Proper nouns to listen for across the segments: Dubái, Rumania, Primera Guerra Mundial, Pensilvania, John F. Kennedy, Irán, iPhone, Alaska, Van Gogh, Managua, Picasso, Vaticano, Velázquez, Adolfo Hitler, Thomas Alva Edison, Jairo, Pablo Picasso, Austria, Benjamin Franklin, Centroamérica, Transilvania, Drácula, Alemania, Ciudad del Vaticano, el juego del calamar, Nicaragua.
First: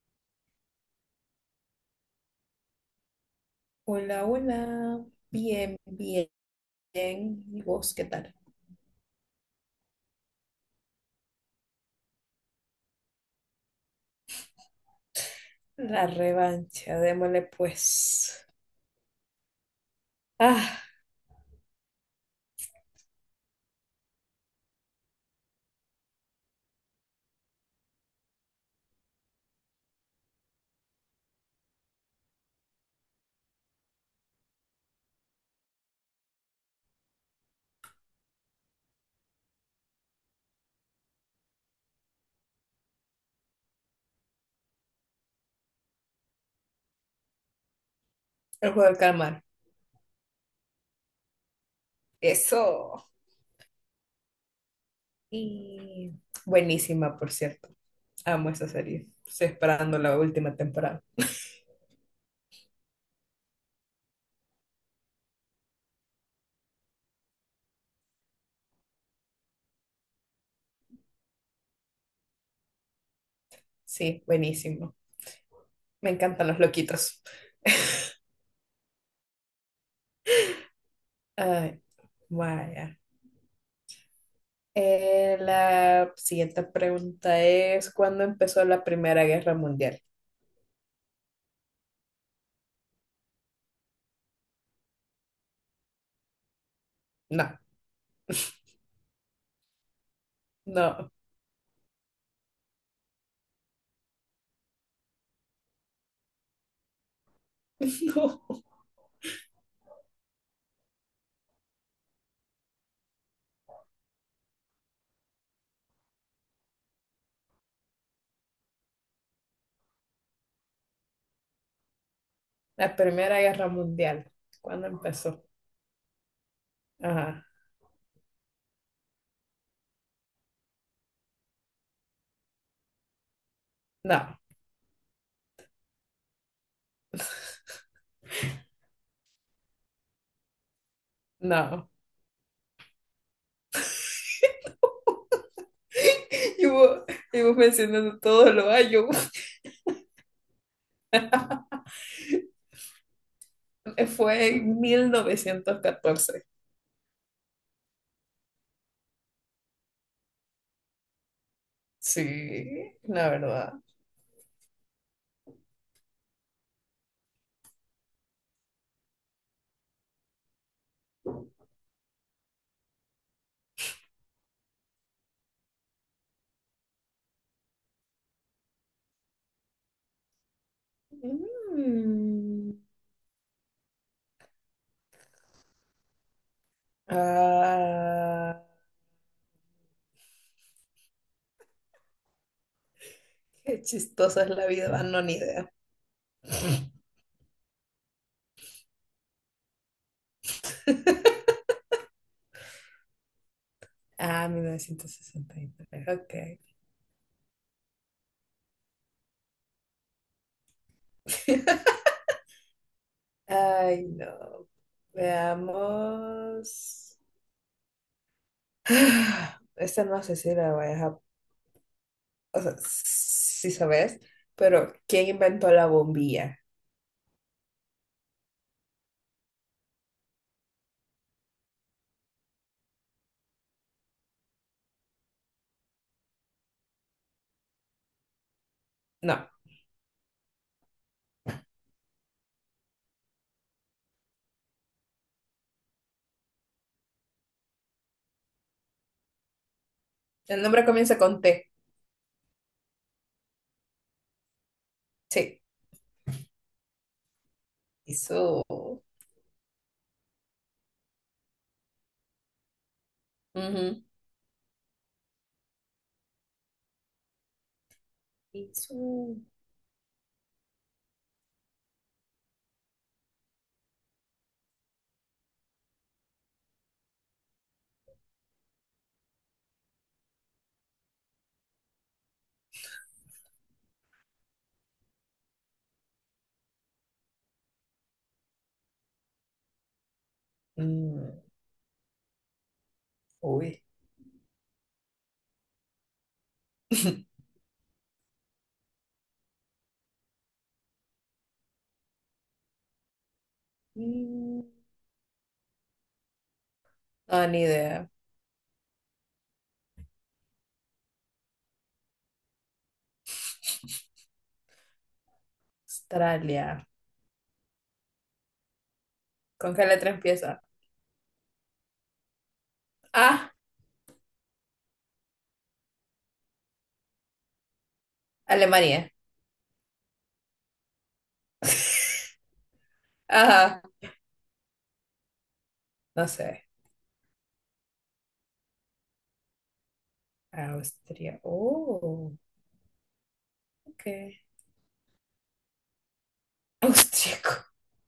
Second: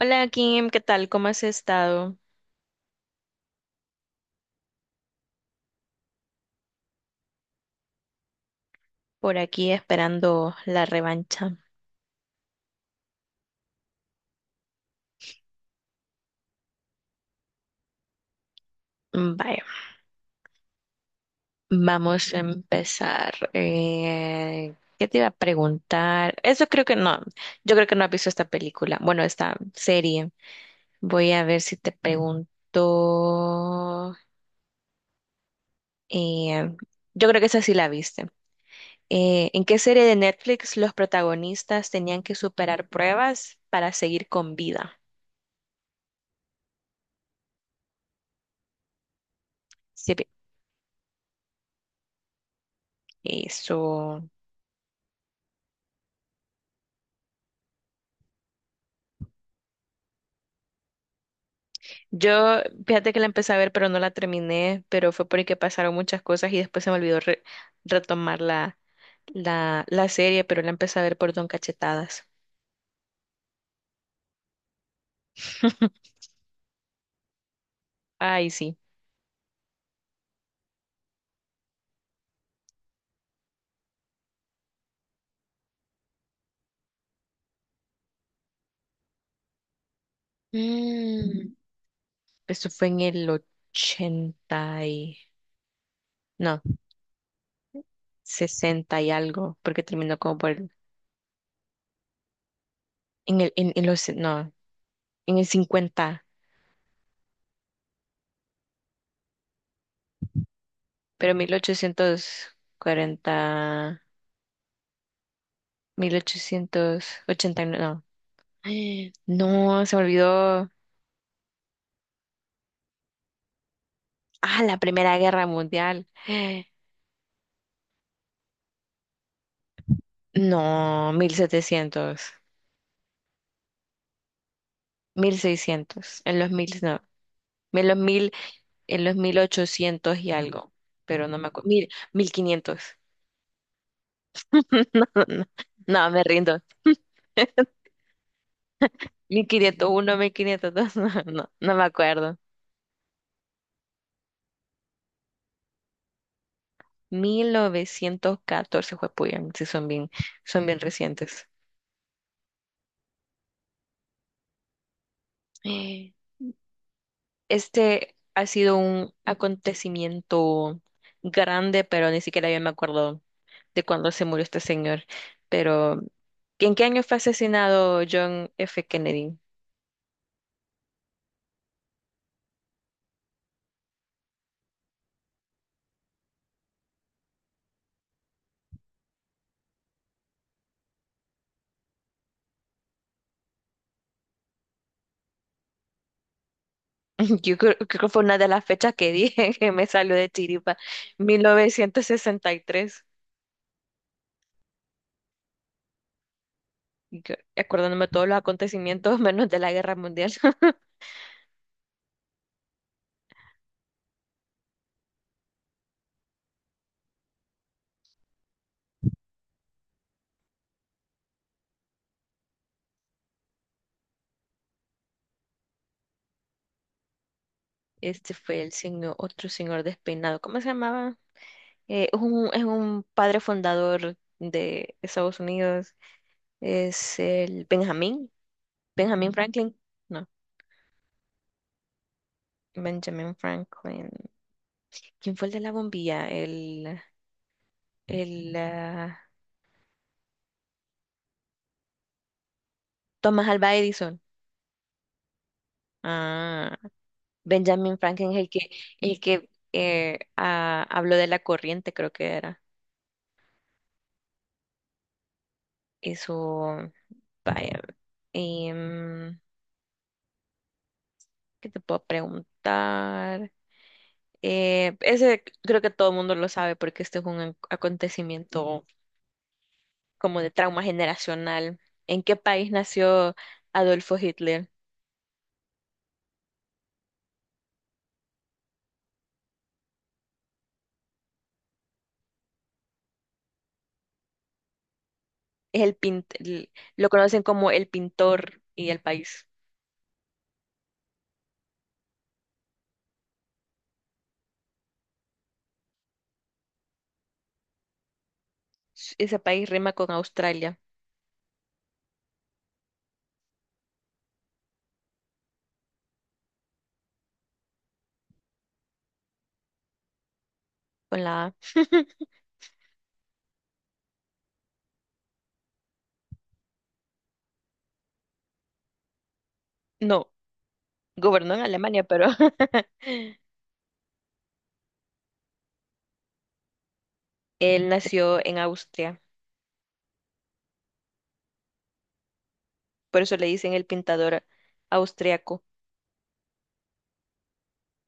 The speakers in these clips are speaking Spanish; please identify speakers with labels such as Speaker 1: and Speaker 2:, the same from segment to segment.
Speaker 1: Hola Kim, ¿qué tal? ¿Cómo has estado?
Speaker 2: Hola, hola. Bien, bien. ¿Y vos qué tal?
Speaker 1: Por aquí esperando la revancha.
Speaker 2: La revancha, démosle pues.
Speaker 1: Vaya,
Speaker 2: Ah,
Speaker 1: vamos a empezar. ¿Qué te iba a preguntar? Eso creo que no. Yo creo que no has visto esta película. Bueno, esta serie. Voy a ver si te pregunto. eh, yo creo que esa sí la viste. ¿En qué serie de Netflix los protagonistas tenían que superar pruebas para seguir con vida?
Speaker 2: el juego del calamar.
Speaker 1: Sí,
Speaker 2: Eso.
Speaker 1: eso.
Speaker 2: Y buenísima, por cierto. Amo esa serie. Estoy esperando la última temporada.
Speaker 1: Yo, fíjate que la empecé a ver, pero no la terminé, pero fue porque pasaron muchas cosas y después se me olvidó retomar la serie, pero la empecé a ver por Don Cachetadas.
Speaker 2: Sí, buenísimo. Me encantan los loquitos.
Speaker 1: Ay, sí.
Speaker 2: Ay, vaya. La siguiente pregunta es, ¿cuándo empezó la Primera Guerra Mundial?
Speaker 1: Mm, Eso fue en el ochenta y... No,
Speaker 2: No,
Speaker 1: 60 y algo, porque terminó como por...
Speaker 2: no,
Speaker 1: En el, en los... No, en el cincuenta
Speaker 2: no.
Speaker 1: pero 1840... 1889... No, no, se me olvidó.
Speaker 2: La Primera Guerra Mundial,
Speaker 1: Ah, la
Speaker 2: ¿cuándo
Speaker 1: Primera
Speaker 2: empezó?
Speaker 1: Guerra Mundial.
Speaker 2: Ajá,
Speaker 1: No, 1700,
Speaker 2: no,
Speaker 1: 1600. En los mil, en los 1800 y algo, pero no me acuerdo,
Speaker 2: no.
Speaker 1: mil quinientos. No, no, no, no, me rindo.
Speaker 2: Y vos, y vos mencionando todos los años,
Speaker 1: 1501, 1502, no, no, no me acuerdo.
Speaker 2: fue en 1914.
Speaker 1: 1914, Puyan, sí son bien recientes.
Speaker 2: Sí, la verdad.
Speaker 1: Este ha sido un acontecimiento grande, pero ni siquiera yo me acuerdo de cuándo se murió este señor. Pero, ¿en qué año fue asesinado John F. Kennedy?
Speaker 2: Mm. Ah, qué chistosa es la vida, no, ni idea.
Speaker 1: Yo creo que fue una de las fechas que dije que me salió de chiripa, 1963.
Speaker 2: Ah, 1963, ok.
Speaker 1: Y tres. Acordándome de todos los acontecimientos, menos de la guerra mundial.
Speaker 2: Ay, no. Veamos. Ah, esta no sé si la voy a dejar. O sea, sí sabes, pero ¿quién inventó la bombilla?
Speaker 1: Este fue el señor, otro señor despeinado. ¿Cómo se llamaba? Es un padre fundador de Estados Unidos. Es el Benjamín
Speaker 2: No.
Speaker 1: Franklin. No, Benjamin Franklin. ¿Quién fue el de la bombilla? El ah,
Speaker 2: El nombre comienza con T.
Speaker 1: Thomas Alva Edison.
Speaker 2: Sí.
Speaker 1: Ah, Benjamin Franklin es el
Speaker 2: Eso.
Speaker 1: que, el que eh, ah, habló de la corriente, creo que era.
Speaker 2: Ujú.
Speaker 1: Eso, vaya.
Speaker 2: Eso.
Speaker 1: em, ¿qué te puedo preguntar? Ese creo que todo el mundo lo sabe porque este es un acontecimiento como de trauma generacional. ¿En qué país nació Adolfo Hitler?
Speaker 2: Mm, uy.
Speaker 1: Es el pint, el- lo conocen como el pintor y el país.
Speaker 2: Mm, no, ni idea.
Speaker 1: Ese país rima con Australia,
Speaker 2: Australia. ¿Con qué letra empieza?
Speaker 1: con la A.
Speaker 2: Ah, Alemania.
Speaker 1: No, gobernó en Alemania, pero
Speaker 2: Ajá. No sé.
Speaker 1: él nació en Austria.
Speaker 2: Austria. Oh,
Speaker 1: Por eso le dicen el
Speaker 2: ok.
Speaker 1: pintador austriaco.
Speaker 2: Austriaco.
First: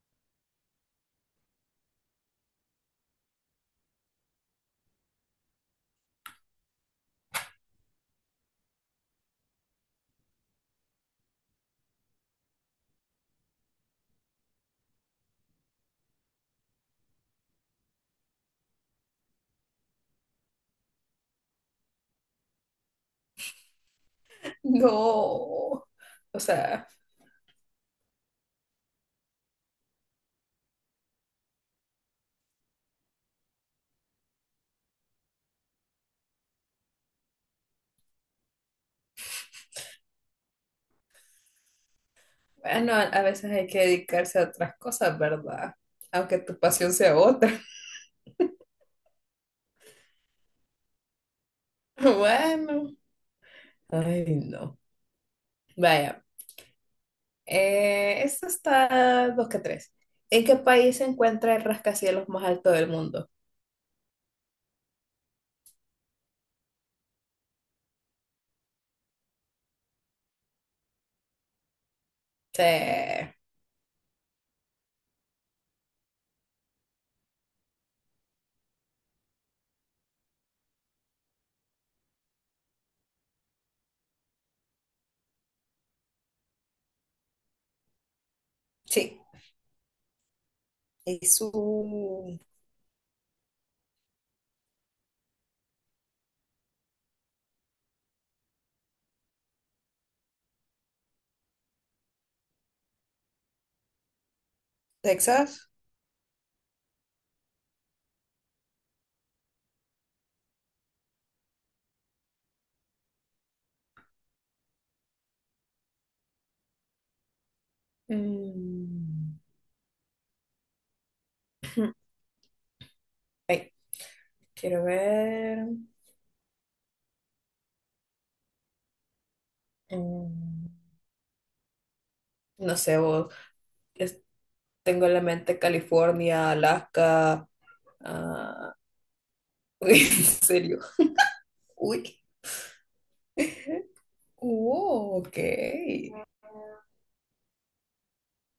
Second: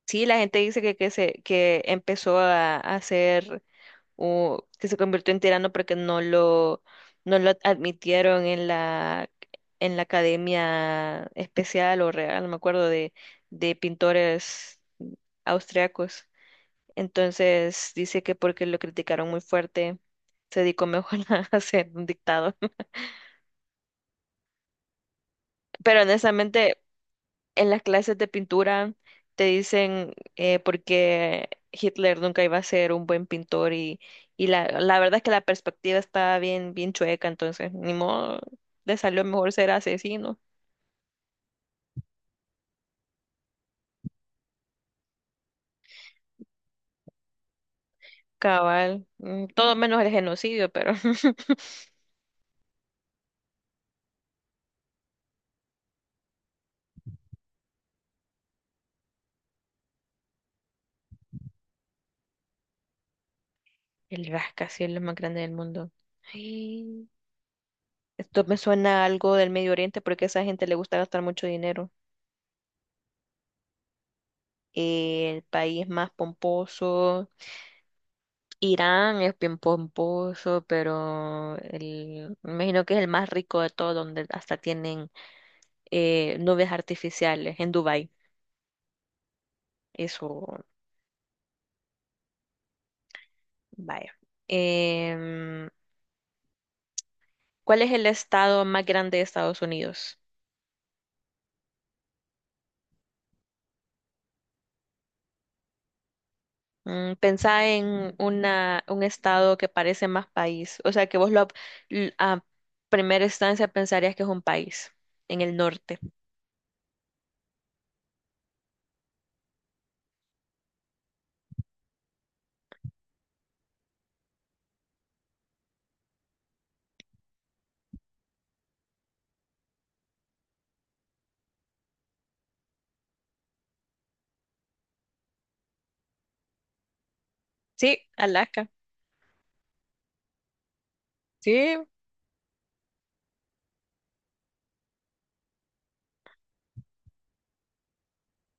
Speaker 1: Sí, la gente dice que empezó a hacer o que se convirtió en tirano porque no lo admitieron en la academia especial o real, no me acuerdo, de pintores austriacos. Entonces dice que porque lo criticaron muy fuerte, se dedicó mejor a ser un dictador.
Speaker 2: No.
Speaker 1: Pero
Speaker 2: O
Speaker 1: honestamente,
Speaker 2: sea,
Speaker 1: en las clases de pintura te dicen por qué Hitler nunca iba a ser un buen pintor y la verdad es que la perspectiva está bien, bien chueca, entonces ni modo, le salió mejor ser asesino.
Speaker 2: bueno, a veces hay que dedicarse a otras cosas, ¿verdad? Aunque tu pasión sea otra.
Speaker 1: Cabal, todo menos el genocidio, pero
Speaker 2: Bueno. Ay, no. Vaya. Esto está dos que tres. ¿En qué país se encuentra el rascacielos más alto del mundo?
Speaker 1: el rascacielos es lo más grande del mundo. Ay, esto me suena a algo del Medio Oriente porque a esa gente le gusta gastar mucho dinero.
Speaker 2: Sí.
Speaker 1: El país más pomposo, Irán es bien pomposo, pero me imagino que es el más rico de todo, donde hasta tienen nubes artificiales en Dubái.
Speaker 2: Sí.
Speaker 1: Eso,
Speaker 2: ¿Es un
Speaker 1: vaya. Em, ¿cuál es el estado más grande de Estados Unidos?
Speaker 2: Texas?
Speaker 1: Pensá en un estado que parece más país, o sea que vos a primera instancia pensarías que es un país en el norte.
Speaker 2: Mm. Ay, quiero ver. Mm. No sé, vos, es- tengo en la mente California, Alaska,
Speaker 1: Sí, Alaska.
Speaker 2: ah, uy, en serio.
Speaker 1: Sí,
Speaker 2: Uy, ok,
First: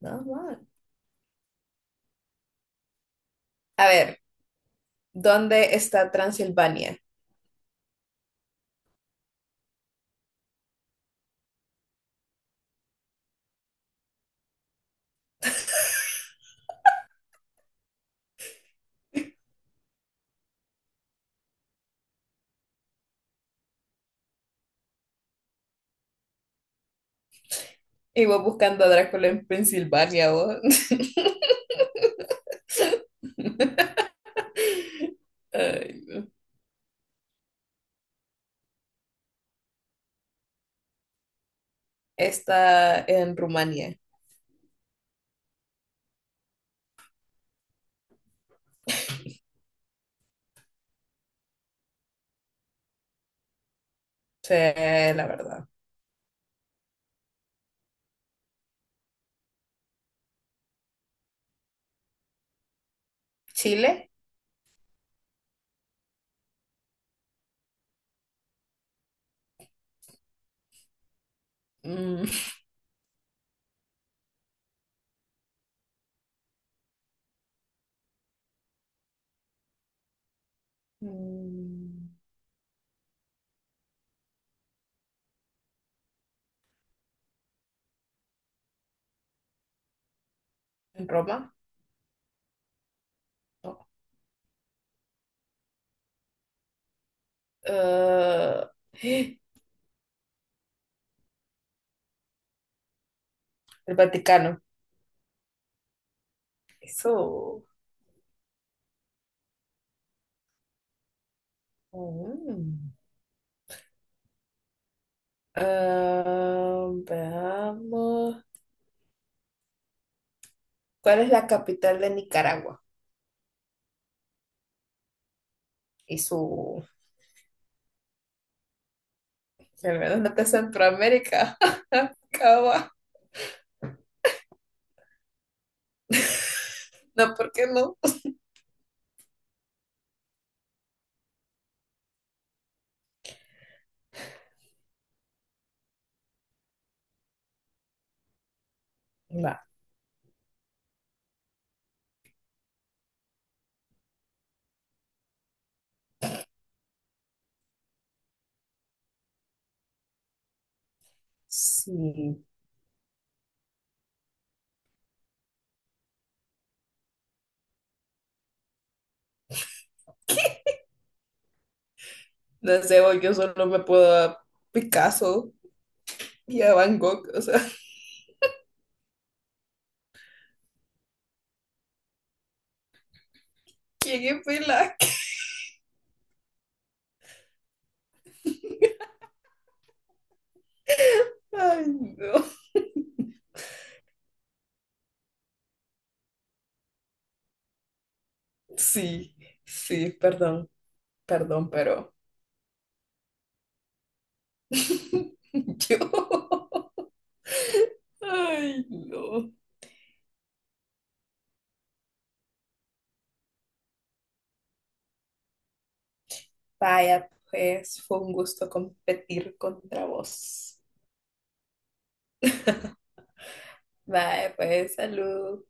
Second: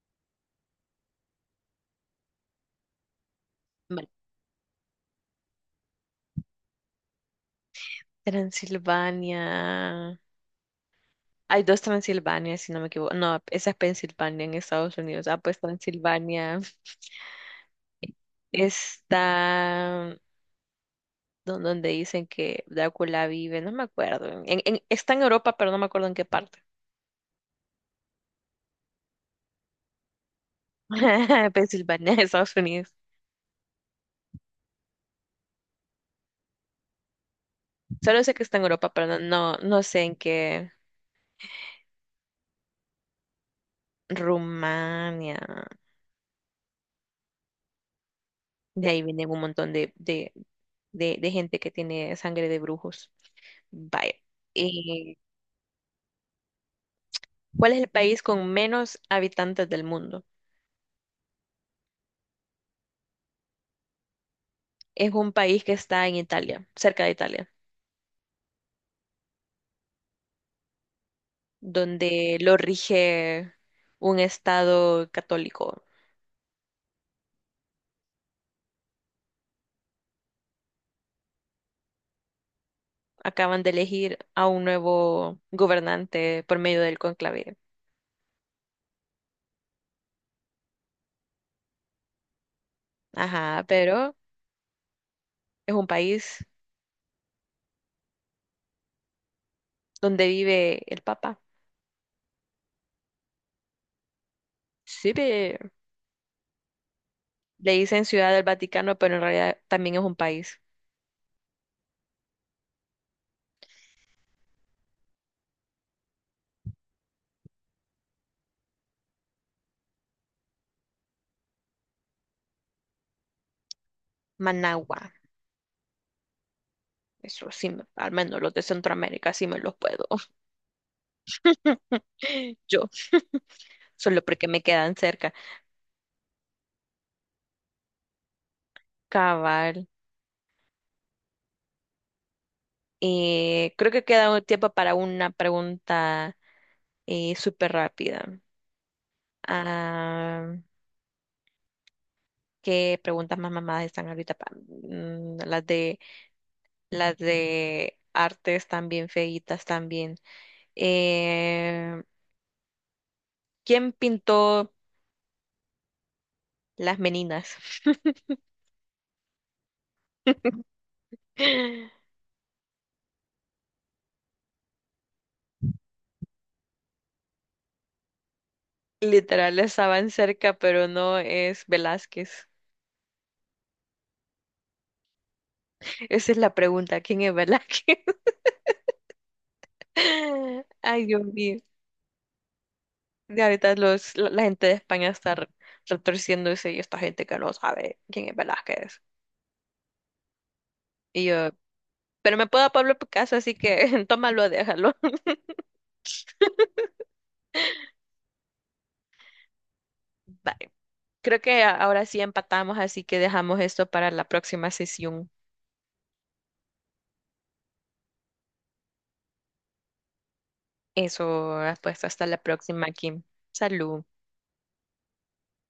Speaker 2: nada mal. A
Speaker 1: vale.
Speaker 2: ver, ¿dónde está Transilvania?
Speaker 1: Transilvania. Hay dos Transilvania, si no me equivoco. No, esa es Pensilvania en Estados Unidos. Ah, pues Transilvania está donde dicen que Drácula vive, no me acuerdo. Está en Europa, pero no me acuerdo en qué parte.
Speaker 2: Y vos buscando a Drácula en Pensilvania, vos.
Speaker 1: Pensilvania, Estados Unidos.
Speaker 2: Ay, no.
Speaker 1: Solo sé que está en Europa, pero no sé en qué.
Speaker 2: Está en Rumania,
Speaker 1: Rumania. De ahí viene un montón de gente que tiene sangre de brujos. Vaya.
Speaker 2: sí,
Speaker 1: Eh,
Speaker 2: la verdad.
Speaker 1: ¿cuál es el país con menos habitantes del mundo?
Speaker 2: Chile,
Speaker 1: Es un país que está en Italia, cerca de Italia,
Speaker 2: mm.
Speaker 1: donde lo rige un estado católico.
Speaker 2: Mm.
Speaker 1: Acaban de elegir a un nuevo gobernante por medio del conclave.
Speaker 2: En Roma,
Speaker 1: Ajá,
Speaker 2: no.
Speaker 1: pero es un país
Speaker 2: Ah, el
Speaker 1: donde vive el Papa.
Speaker 2: Vaticano.
Speaker 1: Sí, ve.
Speaker 2: Eso.
Speaker 1: Le dicen Ciudad del Vaticano, pero en realidad también es un país.
Speaker 2: Mm. Ah, veamos. ¿Cuál es la capital de Nicaragua?
Speaker 1: Managua.
Speaker 2: Y su...
Speaker 1: Eso sí, al menos los de Centroamérica sí me los
Speaker 2: Al
Speaker 1: puedo.
Speaker 2: menos no está Centroamérica.
Speaker 1: Yo,
Speaker 2: Cava.
Speaker 1: solo porque me quedan cerca.
Speaker 2: No, ¿por qué no?
Speaker 1: Cabal. Creo que queda un tiempo para una pregunta súper rápida.
Speaker 2: Va.
Speaker 1: Ah, ¿qué preguntas más mamadas están ahorita? Las de artes también feitas también. Eh,
Speaker 2: Sí.
Speaker 1: ¿quién pintó las meninas?
Speaker 2: No sé, voy, yo solo me puedo a Picasso y a Van Gogh. O sea,
Speaker 1: Literal, estaban cerca, pero no es Velázquez.
Speaker 2: ¿quién es Pilac?
Speaker 1: Esa es la pregunta, ¿quién es Velázquez? Ay, Dios mío.
Speaker 2: Ay, no.
Speaker 1: Y ahorita la gente de España está retorciéndose y esta gente que no sabe quién es Velázquez.
Speaker 2: Sí, sí, perdón,
Speaker 1: Y yo,
Speaker 2: perdón, pero...
Speaker 1: pero me puedo a Pablo Picasso, así que tómalo, déjalo.
Speaker 2: Yo. Ay, no.
Speaker 1: Bye. Creo que ahora sí empatamos, así que dejamos esto para la próxima sesión.
Speaker 2: Vaya, pues fue un gusto competir contra vos.
Speaker 1: Eso, pues hasta la próxima, Kim. Salud.
Speaker 2: Vaya, pues salud.